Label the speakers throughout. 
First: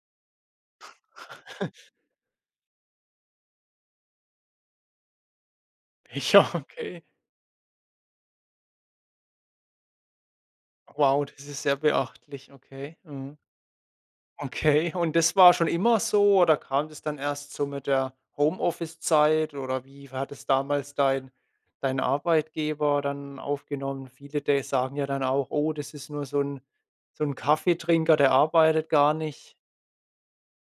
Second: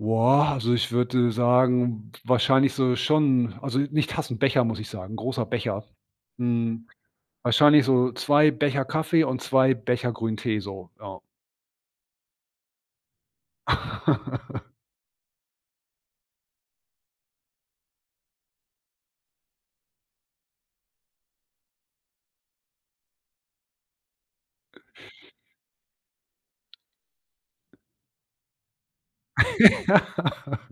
Speaker 1: Wow. Also ich würde, sagen wahrscheinlich so schon also nicht Tassen, Becher muss ich sagen, großer Becher.
Speaker 2: Becher,
Speaker 1: Hm,
Speaker 2: okay.
Speaker 1: wahrscheinlich so 2 Becher Kaffee und 2 Becher Grünen Tee so. Ja.
Speaker 2: Wow, das ist sehr beachtlich. Okay. Mhm. Okay. Und das war schon immer so? Oder kam das dann erst so mit der Homeoffice-Zeit? Oder wie war das damals dein dein Arbeitgeber dann aufgenommen? Viele de sagen ja dann auch, oh, das ist nur so 'n so 'n Kaffeetrinker, der arbeitet gar nicht.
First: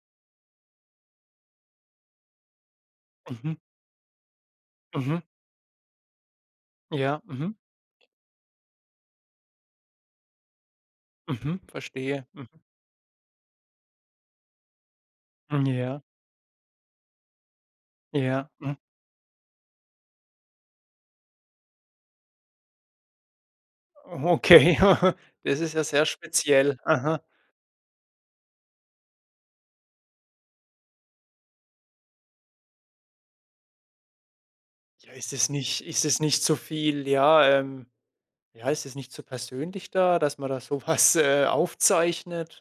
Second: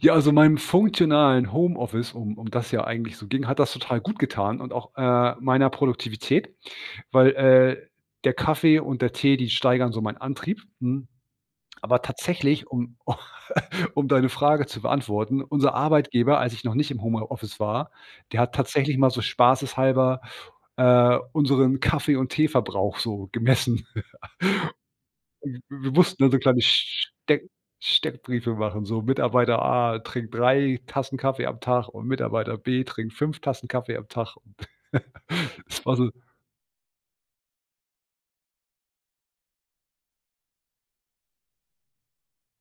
Speaker 1: Ja, also meinem funktionalen Homeoffice, um um das ja eigentlich so ging,
Speaker 2: Mhm.
Speaker 1: hat das total gut getan und auch,
Speaker 2: Mhm.
Speaker 1: äh, meiner Produktivität,
Speaker 2: Ja.
Speaker 1: weil,
Speaker 2: Mhm.
Speaker 1: äh, der Kaffee und der Tee, die steigern so meinen Antrieb, hm,
Speaker 2: Mhm.
Speaker 1: aber
Speaker 2: Verstehe. Mhm.
Speaker 1: tatsächlich um um deine Frage zu beantworten.
Speaker 2: Mhm.
Speaker 1: Unser
Speaker 2: Ja.
Speaker 1: Arbeitgeber, als ich noch nicht im Home äh, Office war, der
Speaker 2: Ja.
Speaker 1: hat
Speaker 2: Mhm.
Speaker 1: tatsächlich mal so spaßeshalber, äh, unseren Kaffee und Tee Verbrauch so gemessen.
Speaker 2: Okay. Ja. Das ist ja
Speaker 1: Wir
Speaker 2: sehr
Speaker 1: mussten da so kleine
Speaker 2: speziell.
Speaker 1: St
Speaker 2: Mhm.
Speaker 1: Steck Steckbriefe machen, so Mitarbeiter A trinkt 3 Tassen Kaffee am Tag und Mitarbeiter B trinkt 5 Tassen Kaffee am Tag.
Speaker 2: Ja, ist es nicht
Speaker 1: Es war
Speaker 2: ist
Speaker 1: so
Speaker 2: es nicht zu viel ja, ähm, ja, ist es nicht zu persönlich da, dass man da so was, äh, aufzeichnet?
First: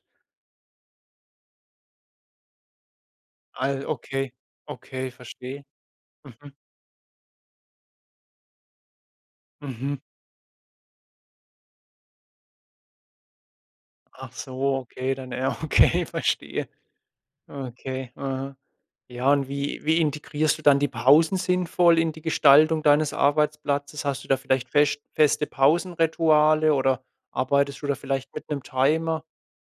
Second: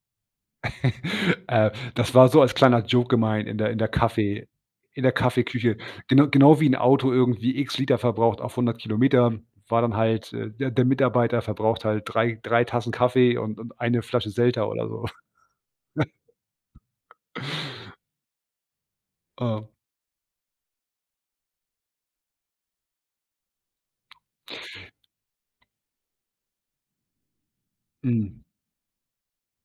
Speaker 1: äh, das war so als kleiner Joke gemeint in der in
Speaker 2: Al
Speaker 1: der
Speaker 2: okay,
Speaker 1: Kaffee in der
Speaker 2: okay, verstehe.
Speaker 1: Kaffeeküche. Gena
Speaker 2: Mhm.
Speaker 1: genau wie 'n Auto irgendwie x Liter verbraucht auf 100 Kilometer, war dann
Speaker 2: Mhm.
Speaker 1: halt, äh der der Mitarbeiter verbraucht halt 3, 3 Tassen Kaffee und und 1 Flasche
Speaker 2: Ach
Speaker 1: Selter
Speaker 2: so,
Speaker 1: oder so.
Speaker 2: okay, dann ja, okay, verstehe. Okay. Mhm. Ja und
Speaker 1: Oh.
Speaker 2: wie wie integrierst du dann die Pausen sinnvoll in die Gestaltung deines Arbeitsplatzes? Hast du da vielleicht fescht feste Pausenrituale oder arbeitest du da vielleicht
Speaker 1: Mhm.
Speaker 2: mit 'nem Timer?